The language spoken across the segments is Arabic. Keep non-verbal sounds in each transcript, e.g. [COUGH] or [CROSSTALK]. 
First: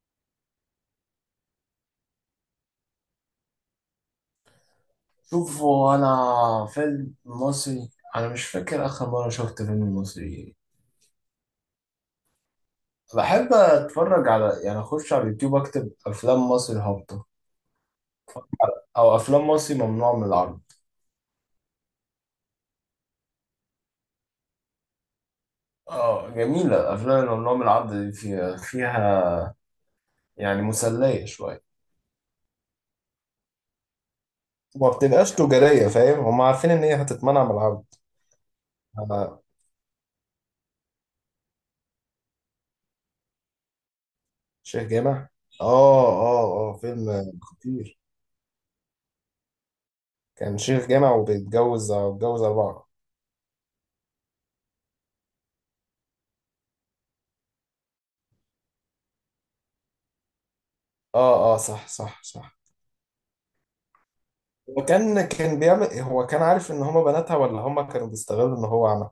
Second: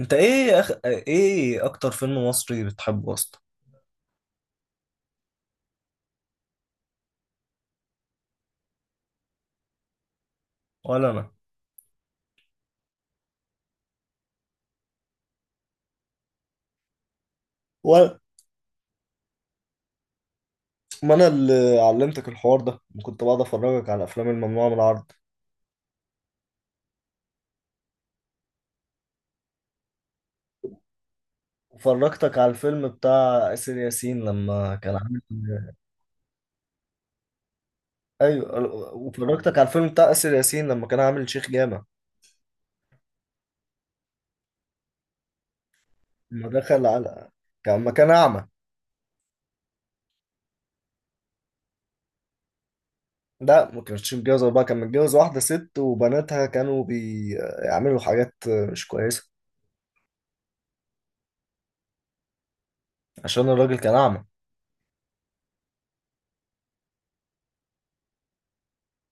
انت ايه، ايه اكتر فيلم مصري بتحبه اصلا؟ شوفوا انا فيلم مصري. انا مش فاكر اخر مره شفت فيلم مصري. ولا انا. بحب اتفرج على، اخش على اليوتيوب اكتب افلام مصري هابطه و... او افلام مصري ممنوع من العرض. ما انا اللي علمتك الحوار ده، كنت بقعد افرجك على الافلام الممنوعه من العرض، اه، جميله الافلام اللي ممنوع من العرض دي، فيها يعني مسليه شويه وفرجتك على الفيلم بتاع اسر ياسين لما وما كان عامل بتبقاش [LAUGHS] تجارية، فاهم؟ هم عارفين ان هي هتتمنع من العرض. ايوه. على وفرجتك على الفيلم بتاع اسر ياسين لما كان عامل شيخ جامع، شيخ جامع. اه لما اه. اه دخل على، فيلم كان لما خطير. كان اعمى. كان شيخ جامع وبيتجوز، أربعة. لا، ما كانش متجوز اربعه، كان متجوز واحده ست، وبناتها كانوا بيعملوا حاجات مش كويسه، اه اه، صح صح صح. عشان الراجل كان اعمى. هو كان بيعمل، هو كان عارف ان هما بناتها، ولا هما كانوا بيستغلوا ان هو عمل.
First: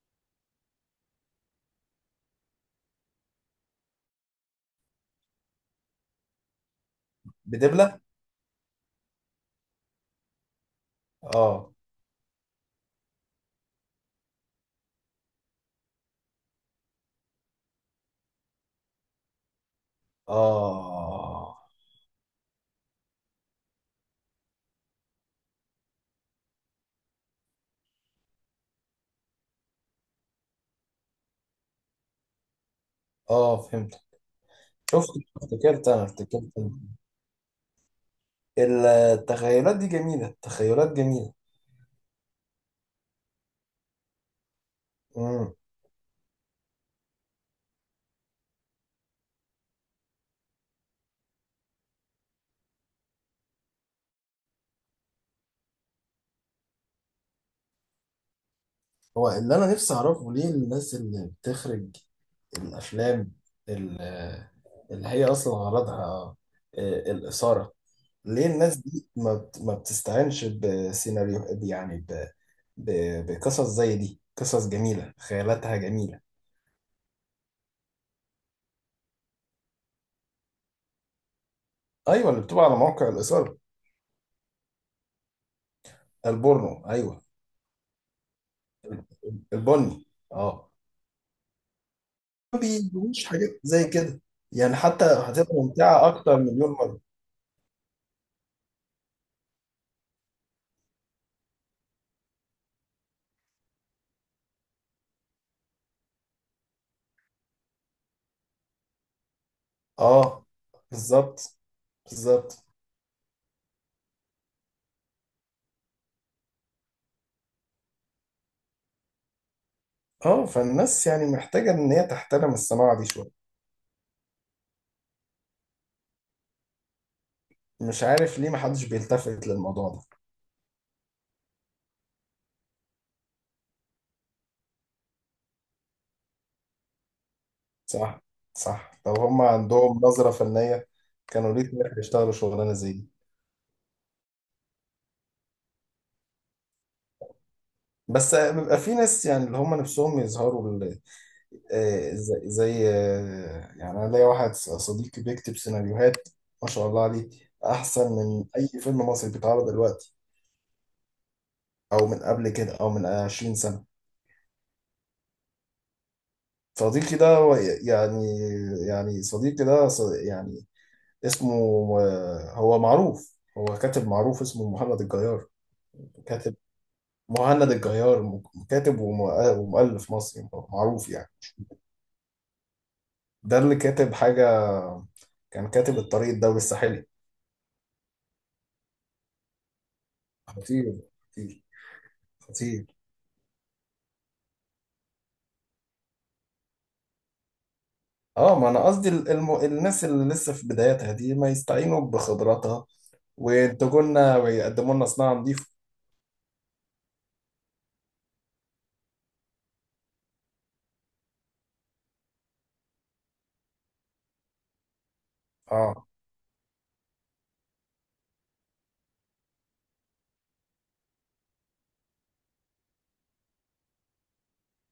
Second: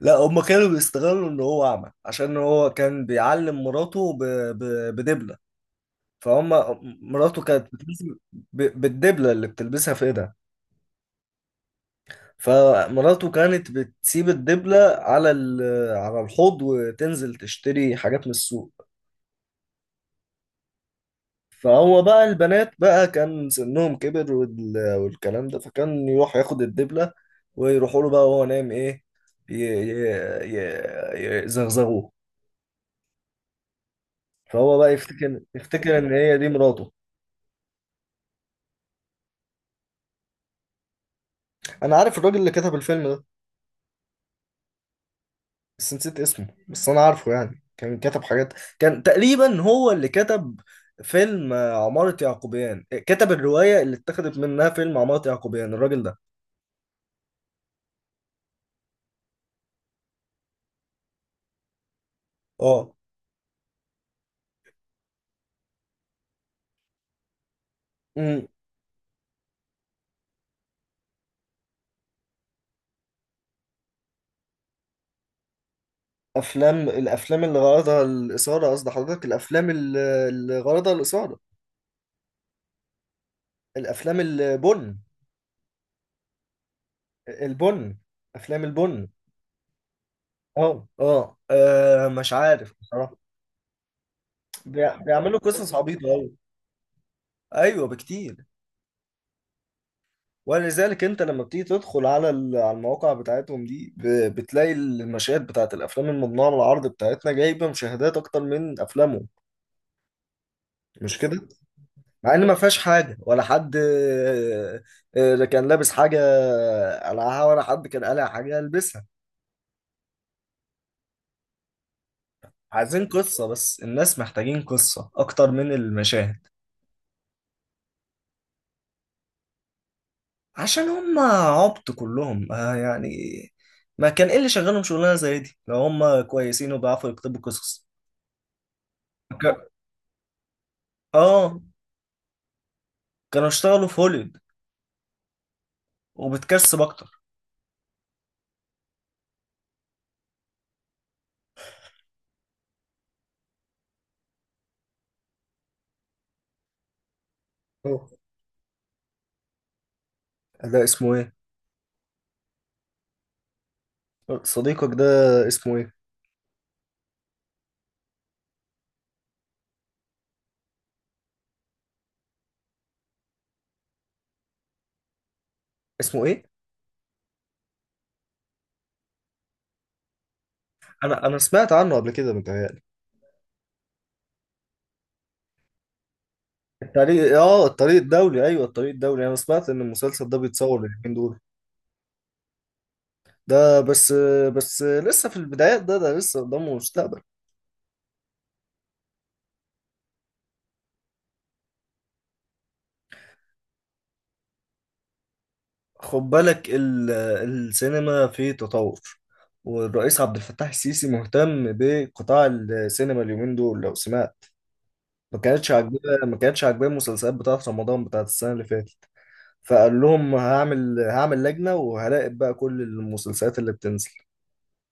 لا، هما كانوا بيستغلوا ان هو اعمى، عشان هو كان بيعلم مراته ب... بدبله. فهم. مراته كانت بدبلة. بتلبس بالدبله اللي بتلبسها في ايدها. اه فمراته كانت بتسيب الدبله على الحوض وتنزل تشتري حاجات من السوق. اه. فهو بقى، البنات بقى كان سنهم كبر والكلام ده، فكان يروح ياخد الدبله ويروحوا له بقى وهو نايم، ايه، ي... ي... يزغزغوه. اه فهمت. فهو بقى شفت. يفتكر يفتكر ان هي دي افتكرت أنا. مراته. التخيلات دي جميلة، التخيلات جميلة. انا عارف الراجل اللي كتب الفيلم ده، مم. بس نسيت اسمه، بس انا عارفه، يعني كان كتب حاجات. كان تقريبا هو اللي كتب فيلم، عمارة يعقوبيان، كتب الرواية اللي اتخذت منها فيلم عمارة يعقوبيان الراجل ده. هو اللي انا نفسي اعرفه، ليه الناس اللي بتخرج اه. الافلام ال- اللي هي اصلا غرضها الاثاره، امم ليه الناس دي ما بتستعينش بسيناريو، بقصص زي دي؟ قصص جميله، خيالاتها جميله. الافلام اللي غرضها الاثارة، قصد حضرتك الافلام اللي غرضها الاثارة. ايوه اللي بتبقى على موقع الاثاره. الافلام البن. البورنو ايوه. البن. افلام البن. البني اه. اه، اه، مش ما عارف بصراحة. بيجيبوش حاجات زي كده، يعني حتى بيعملوا هتبقى قصص ممتعه عبيطة أوي. اكتر مليون مره. أيوة، بكتير. ولذلك انت لما بتيجي تدخل على المواقع بتاعتهم دي، بتلاقي المشاهد بتاعت الافلام الممنوعه من العرض بتاعتنا جايبه مشاهدات اكتر من افلامهم، اه، مش بالظبط. كده؟ مع ان ما بالظبط. فيهاش حاجه، ولا حد كان لابس حاجه قلعها، ولا حد كان قلع حاجه يلبسها. اه، فالناس يعني محتاجة ان هي تحترم الصناعة دي عايزين شوية. قصه، بس الناس محتاجين قصه اكتر من المشاهد. مش عارف ليه محدش بيلتفت للموضوع ده. عشان هم عبط كلهم، يعني. ما كان ايه اللي شغالهم شغلانه زي دي، لو هم كويسين وبيعرفوا يكتبوا قصص؟ صح. صح، لو هم ك- عندهم نظرة فنية، كانوا اه، ليه طلع يشتغلوا شغلانة زي دي؟ كانوا اشتغلوا في هوليوود وبتكسب اكتر. بس بيبقى في ناس يعني اللي هم نفسهم يظهروا زي زي، يعني انا ليا واحد صديقي بيكتب سيناريوهات، ما شاء الله عليه، احسن أوه. من اي فيلم مصري بيتعرض دلوقتي ده اسمه ايه؟ او من قبل كده او من 20 سنة. صديقك ده اسمه ايه؟ صديقي ده هو يعني يعني صديقي ده ص- يعني اسمه، هو معروف، هو كاتب معروف، اسمه مهند الجيار. اسمه ايه؟ كاتب. مهند الجيار، كاتب وم- ومؤلف مصري معروف انا يعني. انا سمعت عنه قبل كده متهيألي. ده اللي كاتب حاجة، كان كاتب الطريق الدولي الساحلي. الطريق، اه، الطريق الدولي، ايوه الطريق الدولي، انا سمعت ان المسلسل ده بيتصور خطير اليومين دول. خطير خطير. ده بس لسه في البدايات، ده لسه قدامه مستقبل. اه ما انا قصدي، الناس اللي لسه في بداياتها دي ما يستعينوا بخبراتها وينتجوا لنا ويقدموا لنا صناعة نظيفة. خد بالك، السينما في تطور، والرئيس عبد الفتاح السيسي مهتم بقطاع السينما اليومين دول، لو سمعت. ما كانتش اه عاجباه، ما كانتش عاجباه المسلسلات بتاعت رمضان بتاعت السنة اللي فاتت. فقال لهم، هعمل لجنة وهراقب بقى كل المسلسلات اللي بتنزل،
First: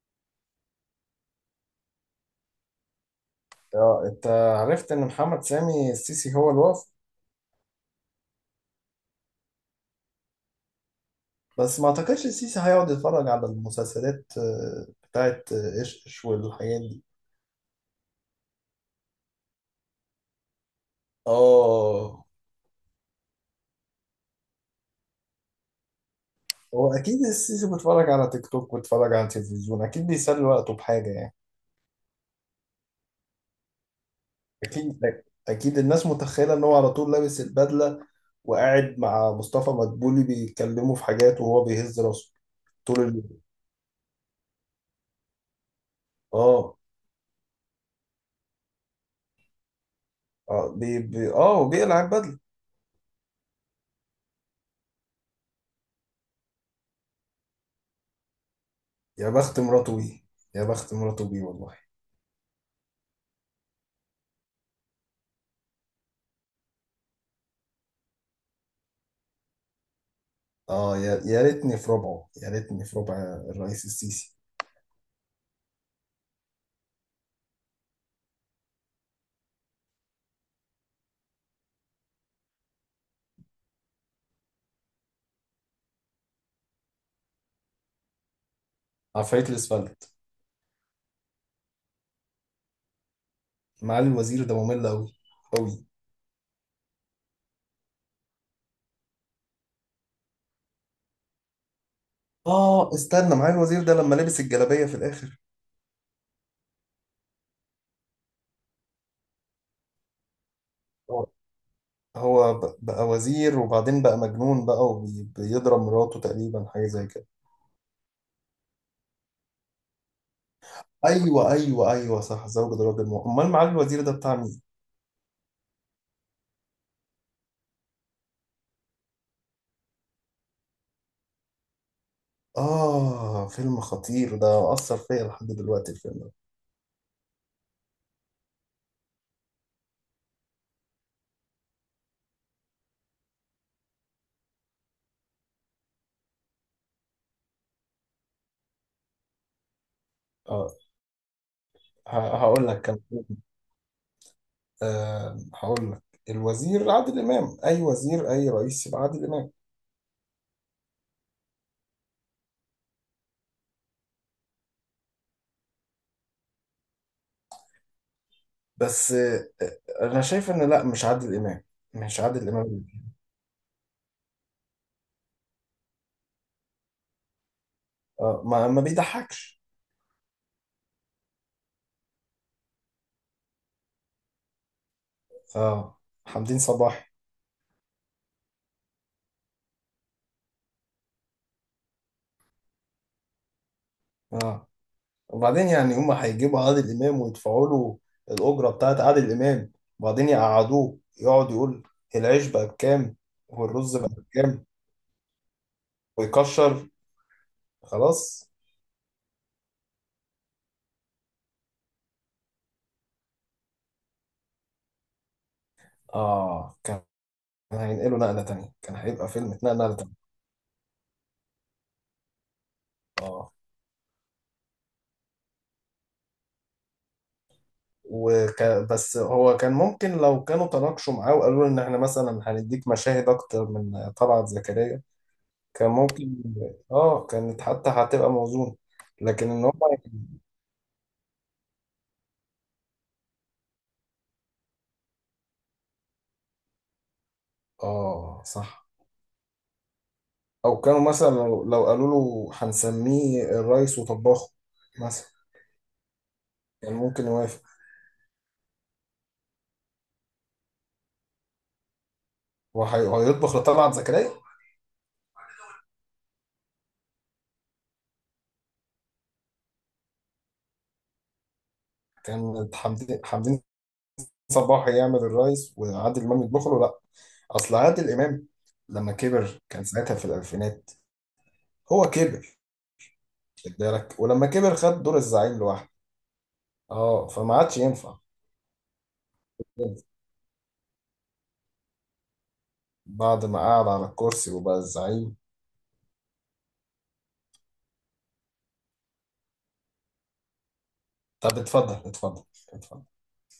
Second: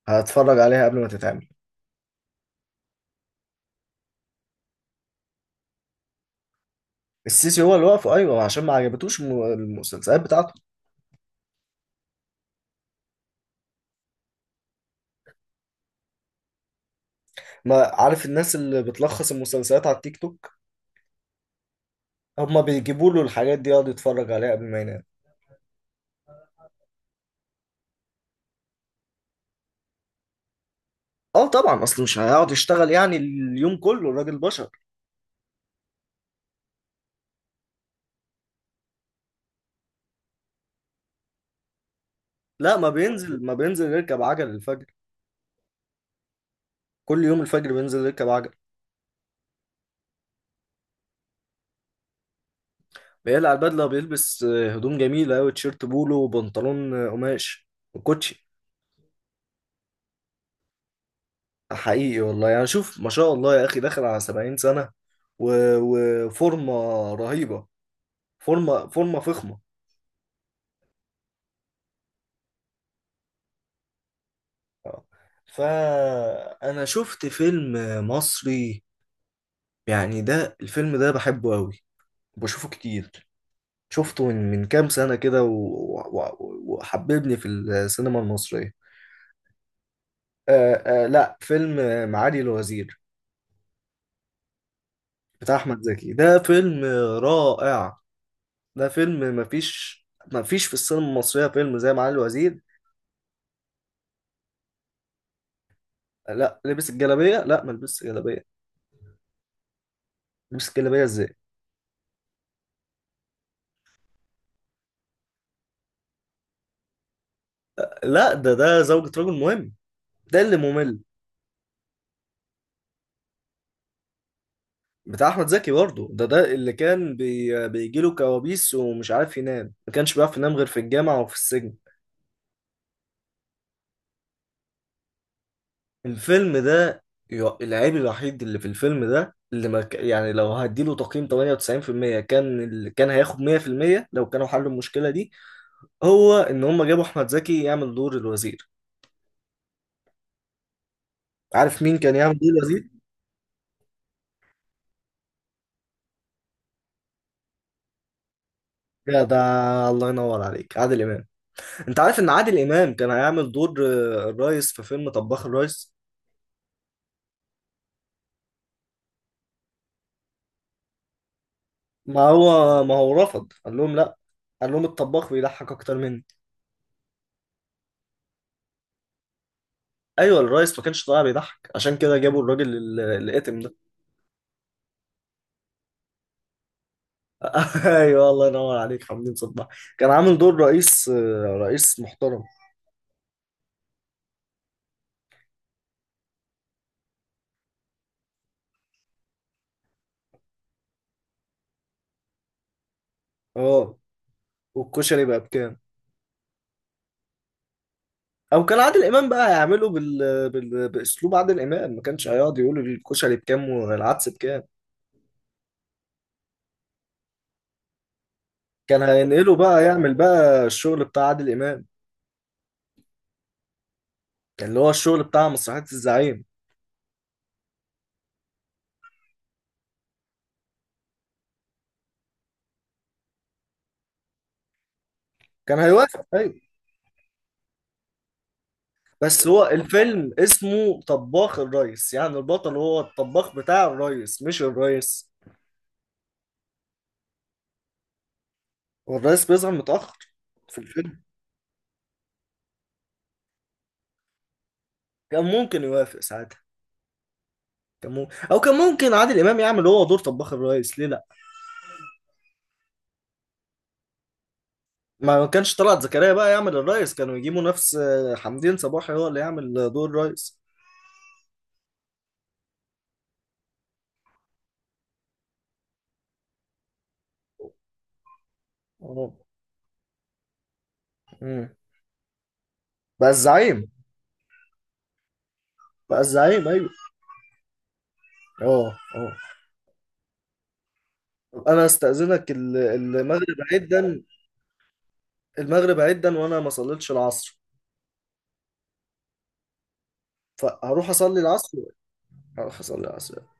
هتفرج عليها قبل ما تتعمل. اه. انت عرفت ان محمد سامي السيسي هو الوفد؟ السيسي هو اللي وقفه، ايوه، عشان ما عجبتوش المسلسلات بتاعته. بس ما اعتقدش السيسي هيقعد يتفرج على المسلسلات بتاعت ايش ايش والحاجات دي. ما عارف، الناس اللي بتلخص المسلسلات على التيك توك اه، هما بيجيبوا له الحاجات دي يقعد يتفرج عليها قبل ما ينام. هو اكيد السيسي بيتفرج على تيك توك وبيتفرج على التلفزيون، اكيد بيسلي وقته بحاجه يعني. اه طبعا، اصل مش هيقعد يشتغل يعني اليوم كله، الراجل بشر. اكيد. اكيد الناس متخيله ان هو على طول لابس البدله وقاعد مع مصطفى مدبولي بيتكلموا في حاجات وهو بيهز راسه لا، ما طول اليوم. بينزل ما بينزل يركب عجل الفجر، اه كل يوم الفجر بينزل يركب عجل. اه، بي بي اه وبيقلع البدله. بيقلع البدله وبيلبس هدوم جميله قوي، تيشيرت بولو وبنطلون قماش وكوتشي. يا بخت مراته بيه. يا بخت مراته بيه والله. حقيقي والله، يعني شوف ما شاء الله يا اخي، داخل على 70 سنة، و- وفورمة رهيبة، فورمة فورمة فخمة. اه، يا ريتني في ربعه، يا ريتني في ربع الرئيس السيسي. آه. فانا شفت فيلم مصري، يعني ده الفيلم ده بحبه قوي، بشوفه كتير، شفته من كام سنة كده، وحببني في السينما المصرية. عفاريت الاسفلت. آه، آه، لا، فيلم معالي الوزير، معالي الوزير ده ممل قوي. بتاع احمد قوي. زكي، ده فيلم رائع. ده فيلم، مفيش، مفيش في السينما المصرية فيلم زي معالي الوزير. اه استنى، معالي الوزير ده لما لبس الجلابية في الاخر. لا، لبس الجلابيه، لا ما لبسش جلابيه. لبس الجلابيه هو، ازاي؟ هو بقى وزير وبعدين بقى مجنون بقى وبيضرب مراته تقريبا، حاجة زي كده. لا، ده زوجة رجل مهم، ده اللي ممل. ايوه ايوه ايوه صح، زوجة راجل مؤمن. امال معالي الوزير ده بتاع مين؟ بتاع احمد زكي برضه، ده اللي كان بيجي له كوابيس، ومش عارف ينام، ما كانش بيعرف ينام غير في الجامعه وفي السجن. اه، فيلم خطير ده، اثر فيا لحد دلوقتي الفيلم ده. الفيلم ده، العيب الوحيد اللي في الفيلم ده، اللي ما ك... يعني لو هديله تقييم 98%، كان كان هياخد 100% لو كانوا حلوا المشكله دي، هو ان هم جابوا احمد زكي يعمل دور الوزير. اه عارف مين كان يعمل دور هقول لك، الوزير؟ كان آه هقول لك الوزير عادل امام. اي وزير، اي رئيس، يبقى يا عادل ده، امام. الله ينور عليك، عادل امام. انت عارف ان عادل امام كان هيعمل دور الريس في فيلم طباخ الريس؟ بس آه، انا شايف ان لا، مش عادل امام. مش ما عادل هو امام. ما هو رفض، قال لهم لا، قال لهم الطباخ بيضحك اكتر مني. اه ما، ما بيضحكش. ايوه، الريس ما كانش طالع بيضحك، عشان كده جابوا الراجل الاتم ده. اه، حمدين صباحي. [LAUGHS] ايوه، الله ينور عليك حمدين صباح، كان عامل دور رئيس، رئيس محترم. اه وبعدين، يعني هما هيجيبوا عادل امام ويدفعوا له الاجره بتاعت عادل امام، وبعدين يقعدوه يقعد يقول العيش بقى بكام والرز اه. بقى بكام والكشري بقى بكام؟ ويكشر. خلاص. او كان عادل امام بقى هيعمله باسلوب عادل امام، ما كانش هيقعد يقول الكشري بكام والعدس بكام. اه، كان هينقلوا نقله تانية، كان كان هيبقى فيلم هينقله اتنقل بقى، نقله يعمل تانية. بقى الشغل بتاع عادل امام، اه اللي هو الشغل بتاع مسرحية الزعيم. بس هو كان ممكن لو كانوا تناقشوا معاه وقالوا له ان احنا مثلا هنديك مشاهد اكتر من طلعت زكريا. كان كان هيوافق، ممكن. ايوه. اه كانت حتى هتبقى موزون. بس لكن ان هو هم، الفيلم اسمه طباخ الريس، يعني البطل هو الطباخ بتاع الريس مش الريس، اه صح. والريس بيظهر متأخر في او كانوا الفيلم. مثلا لو قالوا له هنسميه الريس وطباخه مثلا، كان ممكن يوافق ساعتها. كان ممكن يوافق. كان ممكن. او كان ممكن عادل امام يعمل هو دور طباخ الريس، ليه لا؟ وهيطبخ لطلعت زكريا. ما كانش طلعت زكريا بقى يعمل الريس، كانوا يجيبوا نفس، حمدين صباحي هو اللي يعمل دور الريس. كان حمدين صباح يعمل الريس وعادل امام يطبخ له، لا. اصل عادل امام لما اه. كبر كان ساعتها في الالفينات. أمم. هو كبر. بقى خد الزعيم. بالك، ولما كبر خد دور الزعيم لوحده. بقى الزعيم، ايوه. اه، فما عادش ينفع. اه. اه. طب انا استأذنك، بعد المغرب ما عيد قعد على ده، الكرسي وبقى الزعيم. المغرب عدا وانا ما صليتش العصر، فهروح اصلي طب العصر. اتفضل، اتفضل، هروح اصلي اتفضل. العصر.